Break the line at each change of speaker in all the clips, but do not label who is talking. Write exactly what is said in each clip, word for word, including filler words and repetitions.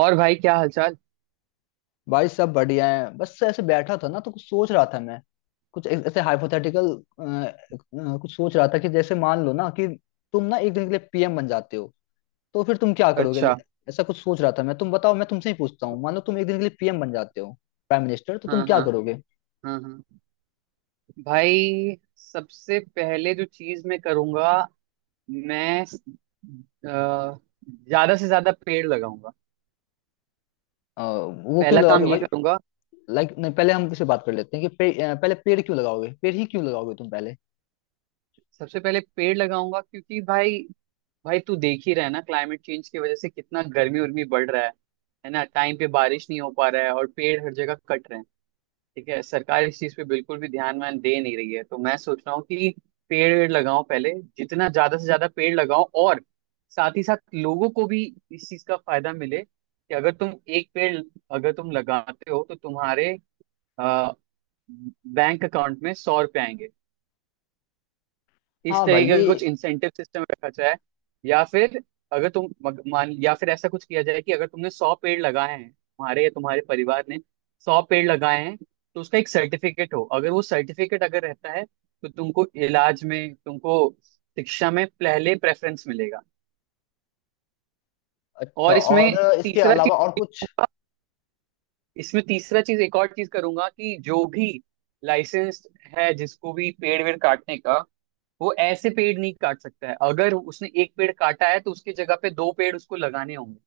और भाई, क्या हालचाल?
भाई सब बढ़िया है। बस ऐसे बैठा था ना, तो कुछ सोच रहा था मैं। कुछ ऐ- ऐसे हाइपोथेटिकल कुछ सोच रहा था कि जैसे मान लो ना, कि तुम ना एक दिन के लिए पी एम बन जाते हो, तो फिर तुम क्या करोगे।
अच्छा।
ऐसा कुछ सोच रहा था मैं। तुम बताओ, मैं तुमसे ही पूछता हूँ, मान लो तुम एक दिन के लिए पीएम बन जाते हो, प्राइम मिनिस्टर, तो तुम
हाँ
क्या
हाँ।
करोगे।
हाँ हाँ। भाई, सबसे पहले जो चीज मैं करूंगा, मैं अ, ज्यादा से ज्यादा पेड़ लगाऊंगा।
अ, वो क्यों
पहला
लगाओगे
काम ये
भाई।
करूंगा।
लाइक नहीं, पहले हम किसी बात कर लेते हैं कि पे, अ, पहले पेड़ क्यों लगाओगे, पेड़ ही क्यों लगाओगे तुम पहले।
सबसे पहले पेड़ लगाऊंगा, क्योंकि भाई, भाई तू देख ही रहा है ना, क्लाइमेट चेंज की वजह से कितना गर्मी उर्मी बढ़ रहा है। है ना, टाइम पे बारिश नहीं हो पा रहा है और पेड़ हर जगह कट रहे हैं। ठीक है, सरकार इस चीज पे बिल्कुल भी ध्यान वान दे नहीं रही है, तो मैं सोच रहा हूँ कि पेड़ वेड़ लगाओ पहले। जितना ज्यादा से ज्यादा पेड़ लगाओ, और साथ ही साथ लोगों को भी इस चीज का फायदा मिले कि अगर तुम एक पेड़, अगर तुम लगाते हो, तो तुम्हारे अ, बैंक अकाउंट में सौ रुपए आएंगे। इस
हाँ भाई
तरीके
ये।
का कुछ इंसेंटिव सिस्टम रखा जाए। या फिर अगर तुम मग- मान, या फिर ऐसा कुछ किया जाए कि अगर तुमने सौ पेड़ लगाए हैं, तुम्हारे या तुम्हारे परिवार ने सौ पेड़ लगाए हैं, तो उसका एक सर्टिफिकेट हो। अगर वो सर्टिफिकेट अगर रहता है, तो तुमको इलाज में, तुमको शिक्षा में पहले प्रेफरेंस मिलेगा।
अच्छा,
और
और
इसमें
इसके
तीसरा चीज,
अलावा और कुछ।
इसमें तीसरा चीज एक और चीज करूंगा कि जो भी लाइसेंस है, जिसको भी पेड़ वेड़ काटने का, वो ऐसे पेड़ नहीं काट सकता है। अगर उसने एक पेड़ काटा है तो उसकी जगह पे दो पेड़ उसको लगाने होंगे।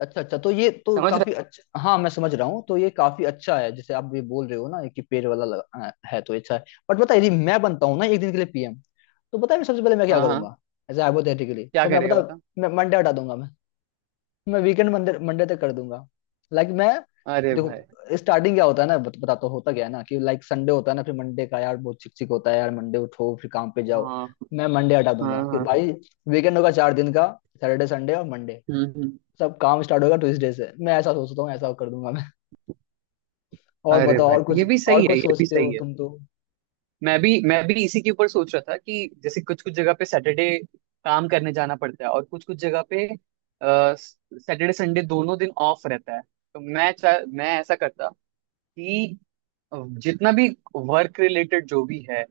अच्छा अच्छा, तो ये तो
समझ
काफी
रहे
अच्छा। हाँ मैं समझ रहा हूँ, तो ये काफी अच्छा है, जैसे आप भी बोल रहे हो ना कि पेड़ वाला लगा, अ, है तो अच्छा है। बट बता, यदि मैं बनता हूँ ना एक दिन के लिए पीएम, तो पता है मैं सबसे पहले मैं
हैं?
क्या
हाँ हाँ।
करूंगा। एज हाइपोथेटिकली,
क्या
तो मैं
करेगा,
पता,
बता?
मैं मंडे हटा दूंगा। मैं मैं वीकेंड मंडे मंडे तक कर दूंगा। लाइक मैं,
अरे भाई।
देखो स्टार्टिंग क्या होता है ना, बत, बताता हूँ, होता क्या है ना कि लाइक संडे होता है ना, फिर मंडे का यार बहुत चिक चिक होता है यार, मंडे उठो फिर काम पे जाओ।
हाँ
मैं मंडे हटा दूंगा
हाँ
कि
हाँ।
भाई, वीकेंड होगा चार दिन का। सैटरडे, संडे और मंडे,
हम्म हम्म।
सब काम स्टार्ट होगा ट्यूसडे से। मैं ऐसा सोचता हूँ, ऐसा कर दूंगा मैं। और
अरे
बताओ, और
भाई,
कुछ
ये भी
और
सही है,
कुछ
ये भी
सोचते हो
सही है।
तुम तो।
मैं भी मैं भी इसी के ऊपर सोच रहा था कि जैसे कुछ कुछ जगह पे सैटरडे काम करने जाना पड़ता है, और कुछ कुछ जगह पे सैटरडे संडे दोनों दिन ऑफ रहता है। तो मैं चाह मैं ऐसा करता कि जितना भी वर्क रिलेटेड जो भी है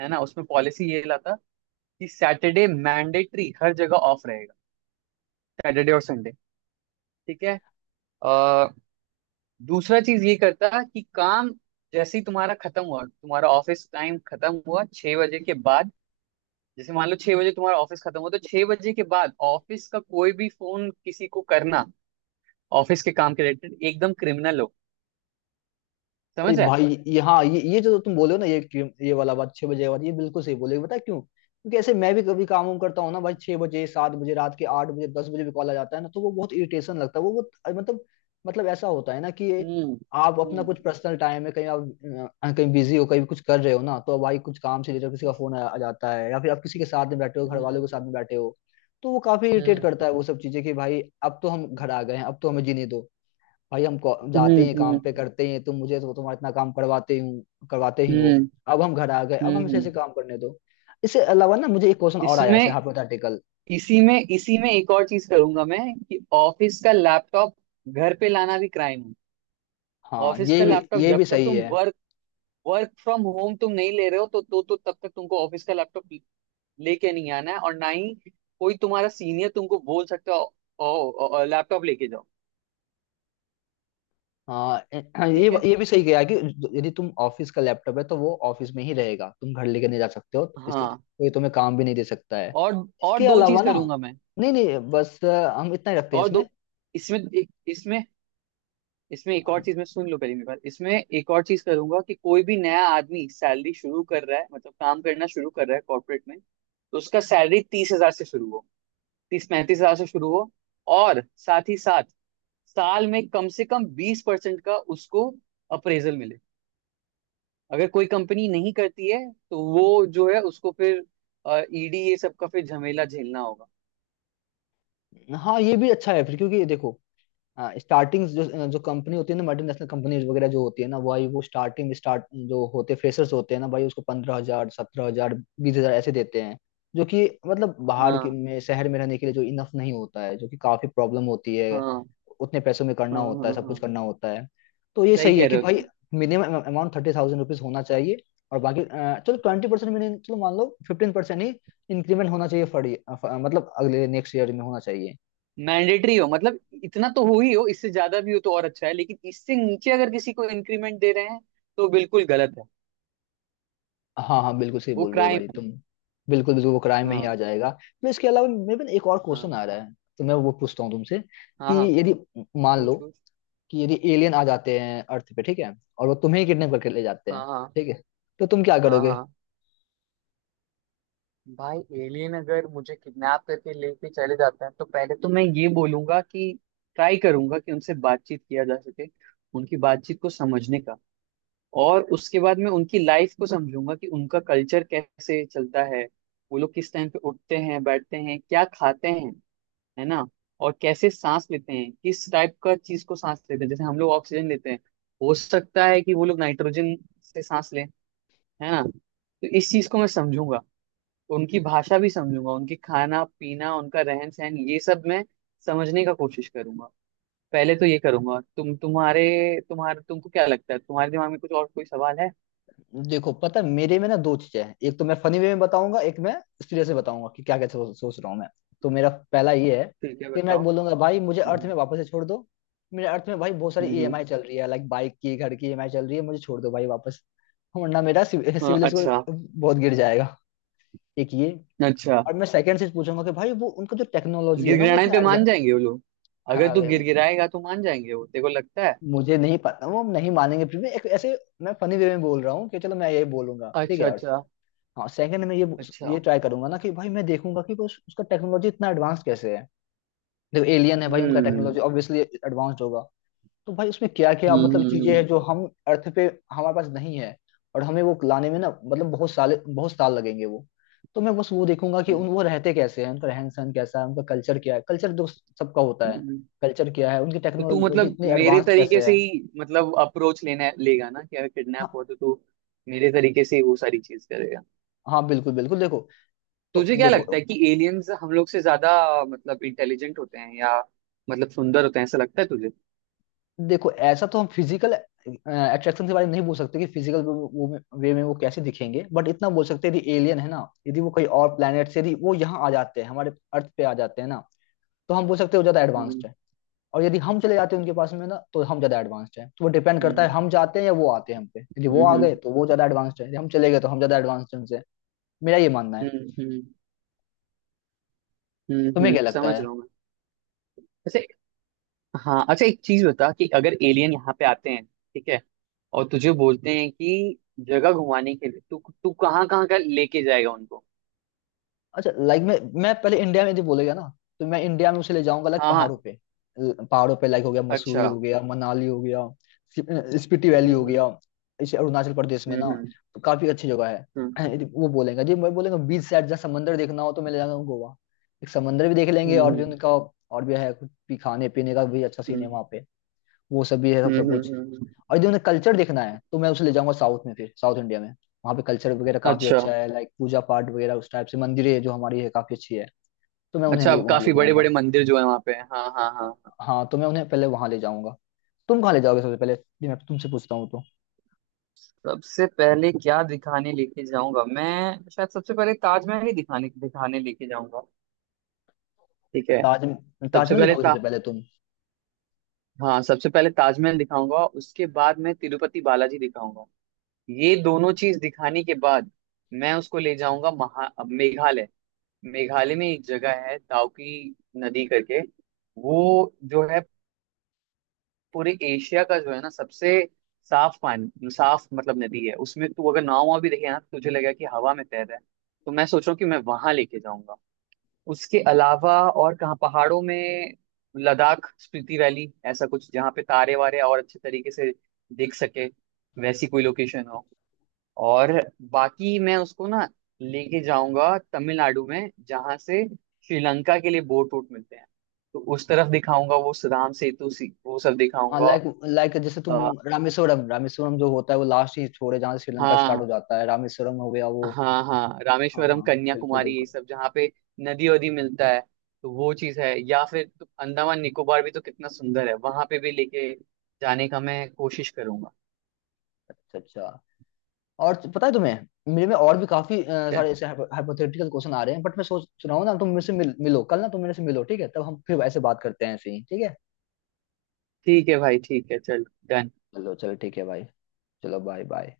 है ना, उसमें पॉलिसी ये लाता कि सैटरडे मैंडेटरी हर जगह ऑफ रहेगा, सैटरडे और संडे। ठीक है। आ, दूसरा चीज ये करता कि काम जैसे ही तुम्हारा खत्म हुआ, तुम्हारा ऑफिस टाइम खत्म हुआ, छह बजे के बाद, जैसे मान लो छह बजे तुम्हारा ऑफिस खत्म हुआ, तो छह बजे के बाद ऑफिस का कोई भी फोन किसी को करना, ऑफिस के काम के रिलेटेड, एकदम क्रिमिनल हो।
अरे
समझ रहे?
भाई ये, हाँ, ये ये जो तुम बोले हो ना, ये क्यों- ये वाला बात छह बजे वाली ये बिल्कुल सही बोले। बता क्यों, क्योंकि ऐसे मैं भी कभी काम वाम करता हूँ ना भाई, छह बजे, सात बजे, रात के आठ बजे, दस बजे भी कॉल आ जाता है ना, तो वो बहुत इरिटेशन लगता है वो बहुत। मतलब मतलब ऐसा होता है ना कि ये,
हम्म।
आप अपना
हम्म।
कुछ पर्सनल टाइम है, कहीं आप अ, कहीं बिजी हो, कहीं कुछ कर रहे हो ना, तो भाई कुछ काम से रिलेटेड किसी का फोन आ, आ जाता है, या फिर आप किसी के साथ में बैठे हो, घर वालों के साथ
हम्म।
में बैठे हो, तो वो काफी इरिटेट करता
हम्म।
है वो सब चीजें। कि भाई अब तो हम घर आ गए हैं, अब तो हमें जीने दो। भाई हम को-
हम्म।
जाते हैं काम
हम्म।
पे, करते हैं। तुम मुझे तो तुम्हारा इतना काम करवाते हूँ, करवाते ही
हम्म।
हो। अब हम घर आ गए, अब हम
हम्म,
इसे
हम्म।
ऐसे काम करने दो। इससे अलावा ना, मुझे एक क्वेश्चन और आया ऐसे
इसमें,
हाइपोथेटिकल।
इसी में इसी में एक और चीज करूंगा मैं, कि ऑफिस का लैपटॉप घर पे लाना भी क्राइम है।
हाँ
ऑफिस
ये
का
भी,
लैपटॉप,
ये
जब
भी
तक
सही
तुम
है।
वर्क वर्क फ्रॉम होम तुम नहीं ले रहे हो, तो तो तो तब तक तुमको ऑफिस का लैपटॉप लेके नहीं आना है, और ना ही कोई तुम्हारा सीनियर तुमको बोल सकता है लैपटॉप लेके जाओ।
हाँ ए- हाँ, ये
ठीक है।
ये भी सही गया कि यदि तुम ऑफिस का लैपटॉप है तो वो ऑफिस में ही रहेगा, तुम घर लेके नहीं जा सकते हो, इसलिए तु-
हाँ।
कोई तुम्हें काम भी नहीं दे सकता है।
और और
इसके
दो
अलावा
चीज
ना,
करूंगा मैं।
नहीं नहीं, बस अ, हम इतना ही रखते हैं
और
इसमें।
दो, इसमें इसमें इसमें एक और चीज, मैं, सुन लो पहले मेरी बात। इसमें एक और चीज करूंगा, कि कोई भी नया आदमी सैलरी शुरू कर रहा है, मतलब काम करना शुरू कर रहा है कॉर्पोरेट में, तो उसका सैलरी तीस हजार से शुरू हो, तीस पैंतीस हजार से शुरू हो। और साथ ही साथ साल में कम से कम बीस परसेंट का उसको अप्रेजल मिले। अगर कोई कंपनी नहीं करती है, तो वो जो है, उसको फिर ई डी, ये सब का फिर झमेला झेलना होगा।
हाँ ये भी अच्छा है फिर, क्योंकि देखो, हाँ स्टार्टिंग, जो जो कंपनी होती है ना, मल्टीनेशनल कंपनीज वगैरह जो होती है ना भाई, वो स्टार्टिंग स्टार्ट जो होते, फ्रेशर्स होते हैं ना भाई, उसको पंद्रह हजार, सत्रह हजार, बीस हजार ऐसे देते हैं, जो कि मतलब बाहर के
हाँ
में शहर में रहने के लिए जो इनफ नहीं होता है, जो कि काफी प्रॉब्लम होती है।
हाँ
उतने पैसों में
हाँ
करना
हाँ
होता है,
हाँ
सब कुछ
हाँ।
करना होता है। तो ये
सही
सही है
कह
कि
रहे हो
भाई
तुम।
Minimum amount thirty thousand rupees होना चाहिए। और बाकी अ, चलो ट्वेंटी परसेंट मिनिमम, चलो मान लो फिफ्टीन परसेंट ही इंक्रीमेंट होना चाहिए, फर, मतलब अगले नेक्स्ट ईयर में होना चाहिए।
मैंडेटरी हो, मतलब इतना तो हो ही, हो इससे ज्यादा भी हो तो और अच्छा है, लेकिन इससे नीचे अगर किसी को इंक्रीमेंट दे रहे हैं, तो बिल्कुल गलत है।
हाँ हाँ, बिल्कुल सही
वो
बोल रहे हो
क्राइम
भाई
है।
तुम। बिल्कुल बिल्कुल, वो क्राइम में ही आ
हाँ
जाएगा। मैं इसके अलावा मेरे पास एक और
हाँ
क्वेश्चन आ रहा है, तो मैं वो पूछता हूँ तुमसे कि
हाँ हाँ।
यदि मान लो
पूछ पूछ।
कि यदि एलियन आ जाते हैं अर्थ पे, ठीक है, और वो तुम्हें ही किडनैप करके ले जाते हैं,
हाँ हाँ
ठीक है, तो तुम क्या
हाँ
करोगे।
हाँ। भाई, एलियन अगर मुझे किडनैप करके लेके चले जाते हैं, तो पहले तो मैं ये बोलूंगा कि ट्राई करूंगा कि उनसे बातचीत किया जा सके, उनकी बातचीत को समझने का। और उसके बाद मैं उनकी लाइफ को समझूंगा, कि उनका कल्चर कैसे चलता है, वो लोग किस टाइम पे उठते हैं, बैठते हैं, क्या खाते हैं, है ना, और कैसे सांस लेते हैं, किस टाइप का चीज को सांस लेते हैं। जैसे हम लोग ऑक्सीजन लेते हैं, हो सकता है कि वो लोग नाइट्रोजन से सांस लें, है ना। तो इस चीज को मैं समझूंगा, उनकी भाषा भी समझूंगा, उनकी खाना पीना, उनका रहन सहन, ये सब मैं समझने का कोशिश करूंगा। पहले तो ये करूंगा। तुम तुम्हारे तुम्हारे तुमको क्या लगता है, तुम्हारे दिमाग में कुछ और कोई सवाल है?
देखो, पता है मेरे में ना दो चीजें हैं, एक तो मैं फनी वे में बताऊंगा, एक मैं सीरियस में बताऊंगा, कि क्या क्या सोच सोच रहा हूँ मैं। तो मेरा पहला ये है
ठीक है,
कि मैं
बताओ।
बोलूंगा, भाई मुझे अर्थ
हम्म,
में वापस से छोड़ दो। मेरे अर्थ में भाई बहुत सारी
हम्म। हम्म।
ई एम आई चल रही है, लाइक बाइक की, घर की ई एम आई चल रही है, मुझे छोड़ दो भाई वापस। वरना मेरा
हाँ,
सिविल स्कोर
अच्छा।
बहुत गिर जाएगा। एक ये,
अच्छा।
और मैं सेकंड चीज पूछूंगा कि भाई वो उनका जो टेक्नोलॉजी है ना वो
गिड़गिड़ाने
इतना
पे मान
एडवांस।
जाएंगे वो लोग? अगर
हाँ
तू
वे-
गिड़गिड़ाएगा तो मान जाएंगे, वो तेरे को लगता है?
मुझे नहीं पता वो नहीं मानेंगे फिर भी एक ऐसे, मैं फनी वे में बोल रहा हूँ कि चलो मैं यही बोलूंगा, ठीक है
अच्छा।
अर्थ।
अच्छा।
हाँ सेकंड में ये
अच्छा।
ये ट्राई करूंगा ना कि भाई मैं देखूंगा कि बस उसका टेक्नोलॉजी इतना एडवांस कैसे है। देखो एलियन है भाई, उनका
हम्म।
टेक्नोलॉजी ऑब्वियसली एडवांस्ड होगा। तो भाई उसमें क्या क्या
हम्म।
मतलब चीजें
हम्म।
हैं जो हम अर्थ पे हमारे पास नहीं है, और हमें वो लाने में ना मतलब बहुत साल बहुत साल लगेंगे वो। तो मैं बस वो देखूंगा कि उन,
हम्म,
वो रहते कैसे हैं, उनका रहन सहन कैसा है, उनका कल्चर क्या है, कल्चर तो सबका होता
हम्म,
है।
हम्म।
कल्चर क्या है, उनकी
तो तू
टेक्नोलॉजी
मतलब
इतनी
मेरे
एडवांस्ड
तरीके
कैसे
से
है।
ही, मतलब अप्रोच लेना लेगा ना, कि अगर किडनैप
हाँ
हो तो तू मेरे तरीके से ही वो सारी चीज करेगा?
हाँ बिल्कुल बिल्कुल। देखो तो
तुझे क्या लगता
देखो
है कि एलियंस हम लोग से ज्यादा मतलब इंटेलिजेंट होते हैं, या मतलब सुंदर होते हैं, ऐसा लगता है तुझे?
देखो ऐसा तो हम फिजिकल अट्रैक्शन के बारे में नहीं बोल सकते कि फिजिकल वो में, वे में वो कैसे दिखेंगे, बट इतना बोल सकते हैं यदि एलियन है ना, यदि वो कहीं और प्लेनेट से यदि वो यहाँ आ जाते हैं, हमारे अर्थ पे आ जाते हैं ना, तो हम बोल सकते हैं वो ज्यादा
हम्म,
एडवांस्ड है। और यदि हम चले जाते हैं उनके पास में ना, तो हम ज्यादा एडवांस्ड हैं। तो वो डिपेंड करता है
हम्म,
हम जाते हैं या वो आते हैं हम पे। यदि वो आ
हम्म,
गए तो वो ज्यादा एडवांस्ड है, यदि हम चले गए तो हम ज्यादा एडवांस्ड हैं उनसे। मेरा ये मानना है।
हम्म, हम्म, हम्म,
तुम्हें
हम्म।
क्या लगता
समझ
है।
रहा हूँ। मैं, हाँ, अच्छा, एक चीज बता, कि अगर एलियन यहाँ पे आते हैं, ठीक है, और तुझे बोलते हैं कि जगह घुमाने के लिए, तू तू कहाँ कहाँ का लेके जाएगा उनको?
अच्छा लाइक, मैं मैं पहले इंडिया में यदि बोलेगा ना, तो मैं इंडिया में उसे ले जाऊंगा, लाइक
हाँ हाँ।
पहाड़ों पे, ल- पहाड़ों पे लाइक, हो गया मसूरी,
अच्छा।
हो गया मनाली, हो गया स्पि- स्पीति वैली, हो
हम्म
गया इसे अरुणाचल प्रदेश में ना,
हम्म
तो काफी अच्छी जगह
हम्म
है। यदि वो बोलेगा जी, मैं बोलेगा बीच साइड जहाँ समंदर देखना हो, तो मैं ले जाऊंगा गोवा। एक समंदर भी देख लेंगे,
हम्म
और भी
हम्म
उनका और भी है, कुछ भी खाने पीने का भी अच्छा सीन है
हम्म
वहाँ पे, वो सब भी है, सब सब
हम्म
कुछ।
हम्म, हम्म।
और यदि उन्हें कल्चर देखना है, तो मैं उसे ले जाऊंगा साउथ में, फिर साउथ इंडिया में वहाँ पे कल्चर वगैरह काफी
अच्छा,
अच्छा है, लाइक पूजा पाठ वगैरह, उस टाइप से मंदिरें जो हमारी है काफी अच्छी है। तो मैं उन्हें
अच्छा,
ले,
अब
वहाँ ले
काफी बड़े बड़े
जाऊंगा।
मंदिर जो है वहाँ पे, हाँ हाँ हाँ हाँ।
हाँ तो मैं उन्हें पहले वहाँ ले जाऊंगा। तुम कहाँ ले जाओगे सबसे पहले, ये मैं तुमसे पूछता हूँ तो।
सबसे पहले क्या दिखाने लेके जाऊंगा, मैं शायद सबसे पहले ताजमहल ही दिखाने दिखाने लेके जाऊंगा, ठीक है।
ताज,
सबसे
ताजमहल
पहले।
दिखाओगे सबसे पहले तुम।
हाँ, सबसे पहले ताजमहल दिखाऊंगा, उसके बाद मैं तिरुपति बालाजी दिखाऊंगा। ये दोनों चीज दिखाने के बाद मैं उसको ले जाऊंगा महा अब मेघालय। मेघालय में एक जगह है, दाउकी नदी करके। वो जो है, पूरे एशिया का, जो है ना, सबसे साफ पानी, साफ मतलब नदी है। उसमें तू अगर नाव वाव भी देखे ना, तो तुझे लगेगा कि हवा में तैर रहा है। तो मैं सोच रहा हूँ कि मैं वहां लेके जाऊंगा। उसके अलावा और कहाँ, पहाड़ों में लद्दाख, स्पीति वैली, ऐसा कुछ जहाँ पे तारे वारे और अच्छे तरीके से दिख सके, वैसी कोई लोकेशन हो। और बाकी मैं उसको ना लेके जाऊंगा तमिलनाडु में, जहाँ से श्रीलंका के लिए बोट रूट मिलते हैं। तो उस तरफ दिखाऊंगा, वो सुदाम सेतु सी, वो सब
हाँ
दिखाऊंगा।
लाइक लाइक जैसे तुम,
अ,
रामेश्वरम रामेश्वरम जो होता है वो लास्ट ही छोर है जहाँ से श्रीलंका स्टार्ट
हाँ
हो जाता है, रामेश्वरम हो गया वो।
हाँ हाँ,
हाँ
रामेश्वरम
हाँ बिल्कुल
कन्याकुमारी, ये
बिल्कुल।
सब जहाँ पे नदी वदी मिलता है, तो वो चीज है। या फिर तो अंडमान निकोबार भी तो कितना सुंदर है, वहां पे भी लेके जाने का मैं कोशिश करूंगा।
अच्छा अच्छा, और तो- पता है तुम्हें मेरे में और भी काफी अ,
ठीक है।
सारे ऐसे हाइपोथेटिकल क्वेश्चन आ रहे हैं, बट मैं सोच रहा हूँ ना, तुम मेरे से मिल, मिलो कल ना, तुम मेरे से मिलो, ठीक है, तब हम फिर ऐसे बात करते हैं ऐसे ही, ठीक है।
ठीक है भाई, ठीक है चल। done।
चलो चलो ठीक है भाई। चलो बाय बाय।